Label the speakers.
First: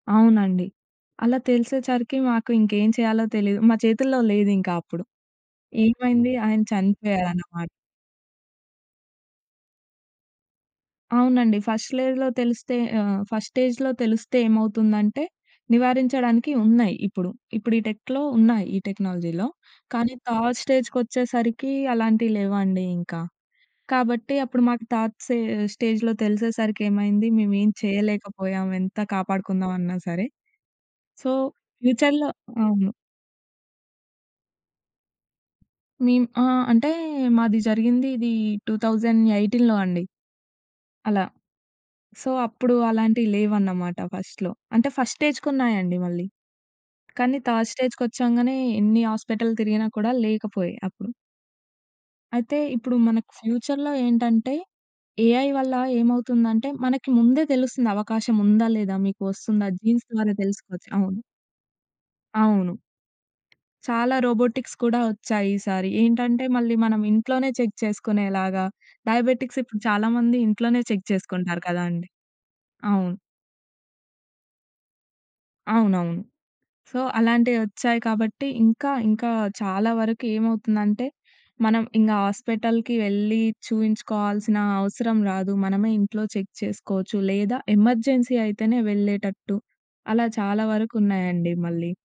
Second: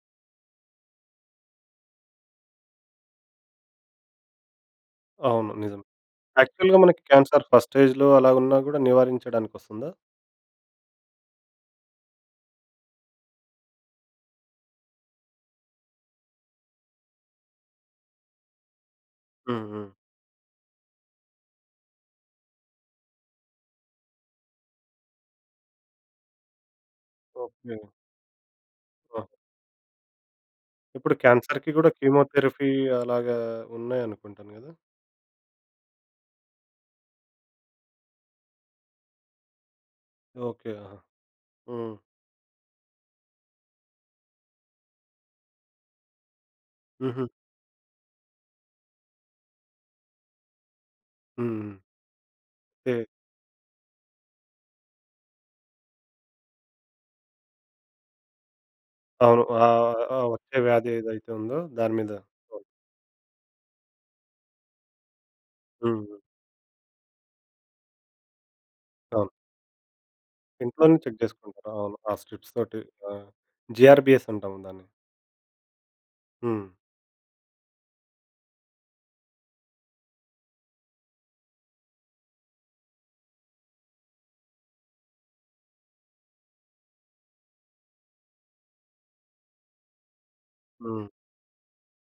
Speaker 1: అవునండి. అలా తెలిసేచరికి మాకు ఇంకేం చేయాలో తెలియదు. మా చేతుల్లో లేదు ఇంకా అప్పుడు.
Speaker 2: అవును. నిజం.
Speaker 1: ఏమైంది ఆయన
Speaker 2: యాక్చువల్‌గా మనకి క్యాన్సర్
Speaker 1: చనిపోయారనమాట.
Speaker 2: ఫస్ట్ స్టేజ్‌లో అలాగున్నా కూడా నివారించడానికొస్తుందా?
Speaker 1: అవునండి. ఫస్ట్ లెజ్‌లో తెలిస్తే ఆహ్, ఫస్ట్ స్టేజ్‌లో తెలిస్తే ఏమవుతుందంటే నివారించడానికి ఉన్నాయి ఇప్పుడు. ఇప్పుడు ఈ టెక్‌లో ఉన్నాయి, ఈ టెక్నాలజీలో.
Speaker 2: హుహు.
Speaker 1: కానీ థర్డ్ స్టేజ్‌‌కొచ్చేసరికి అలాంటివి లేవండి ఇంకా. కాబట్టి అప్పుడు మాకు థాట్ సే స్టేజ్‌లో తెలిసేసరికి ఏమైంది మేము ఏం
Speaker 2: ఓకే.
Speaker 1: చేయలేకపోయాం ఎంత
Speaker 2: ఆ!
Speaker 1: కాపాడుకుందాం అన్నా సరే.
Speaker 2: ఇప్పుడు
Speaker 1: సో
Speaker 2: క్యాన్సర్‌కి కూడా
Speaker 1: ఫ్యూచర్‌లో
Speaker 2: కీమోథెరపీ
Speaker 1: అవును.
Speaker 2: అలాగా ఉన్నాయనుకుంటాను కదా?
Speaker 1: నేను ఆ! అంటే మాది జరిగింది ఇది 2018లో అండి.
Speaker 2: ఓకే. ఆహా!
Speaker 1: అలా.
Speaker 2: హ్మ్.
Speaker 1: సో అప్పుడు అలాంటివి లేవన్నమాట ఫస్ట్‌లో. అంటే ఫస్ట్‌ స్టేజ్‌కున్నాయండి మళ్ళీ.
Speaker 2: హుహు.
Speaker 1: కానీ థర్డ్ స్టేజ్‌కొచ్చాంగానే ఎన్ని హాస్పిటల్ తిరిగినా కూడా లేకపోయే అప్పుడు.
Speaker 2: హ్మ్.
Speaker 1: అయితే ఇప్పుడు
Speaker 2: ఏ
Speaker 1: మనకు ఫ్యూచర్‌లో ఏంటంటే, ఏఐ వల్ల ఏమవుతుందంటే మనకి ముందే తెలుస్తుంది అవకాశం ఉందా? లేదా? మీకు
Speaker 2: అవును.
Speaker 1: వస్తుందా
Speaker 2: ఆహ్,
Speaker 1: జీన్స్
Speaker 2: ఆ
Speaker 1: ద్వారా
Speaker 2: వచ్చే
Speaker 1: తెలుసుకోవచ్చు.
Speaker 2: వ్యాధి
Speaker 1: అవును.
Speaker 2: ఏదైతే ఉందో దాని మీద. అవును.
Speaker 1: అవును. చాలా రోబోటిక్స్ కూడా వచ్చాయి ఈ సారి.
Speaker 2: ఉహూ!
Speaker 1: ఏంటంటే మళ్ళీ మనం ఇంట్లోనే చెక్ చేసుకునేలాగా
Speaker 2: అవును.
Speaker 1: డయాబెటిక్స్ ఇప్పుడు చాలా మంది ఇంట్లోనే
Speaker 2: ఇంట్లోనే
Speaker 1: చెక్
Speaker 2: చెక్ చేసుకుంటారు.
Speaker 1: చేసుకుంటారు
Speaker 2: ఆ! అవును.
Speaker 1: కదండీ.
Speaker 2: ఆ స్ట్రిప్స్ తోటి, ఆ!
Speaker 1: అవును.
Speaker 2: జీఆర్‌బీఎస్ అంటాము దాన్ని.
Speaker 1: అవునవును.
Speaker 2: హ్మ్.
Speaker 1: సో అలాంటివొచ్చాయి కాబట్టి ఇంకా ఇంకా చాలా వరకు ఏమవుతుందంటే, మనం ఇంగా హాస్పిటల్‌కి వెళ్ళి, చూయించుకోవాల్సిన అవసరం రాదు. మనమే ఇంట్లో చెక్ చేసుకోవచ్చు లేదా ఎమర్జెన్సీ అయితేనే వెళ్ళేటట్టు. అలా చాలా
Speaker 2: హ్మ్.
Speaker 1: వరకున్నాయండి మళ్ళీ.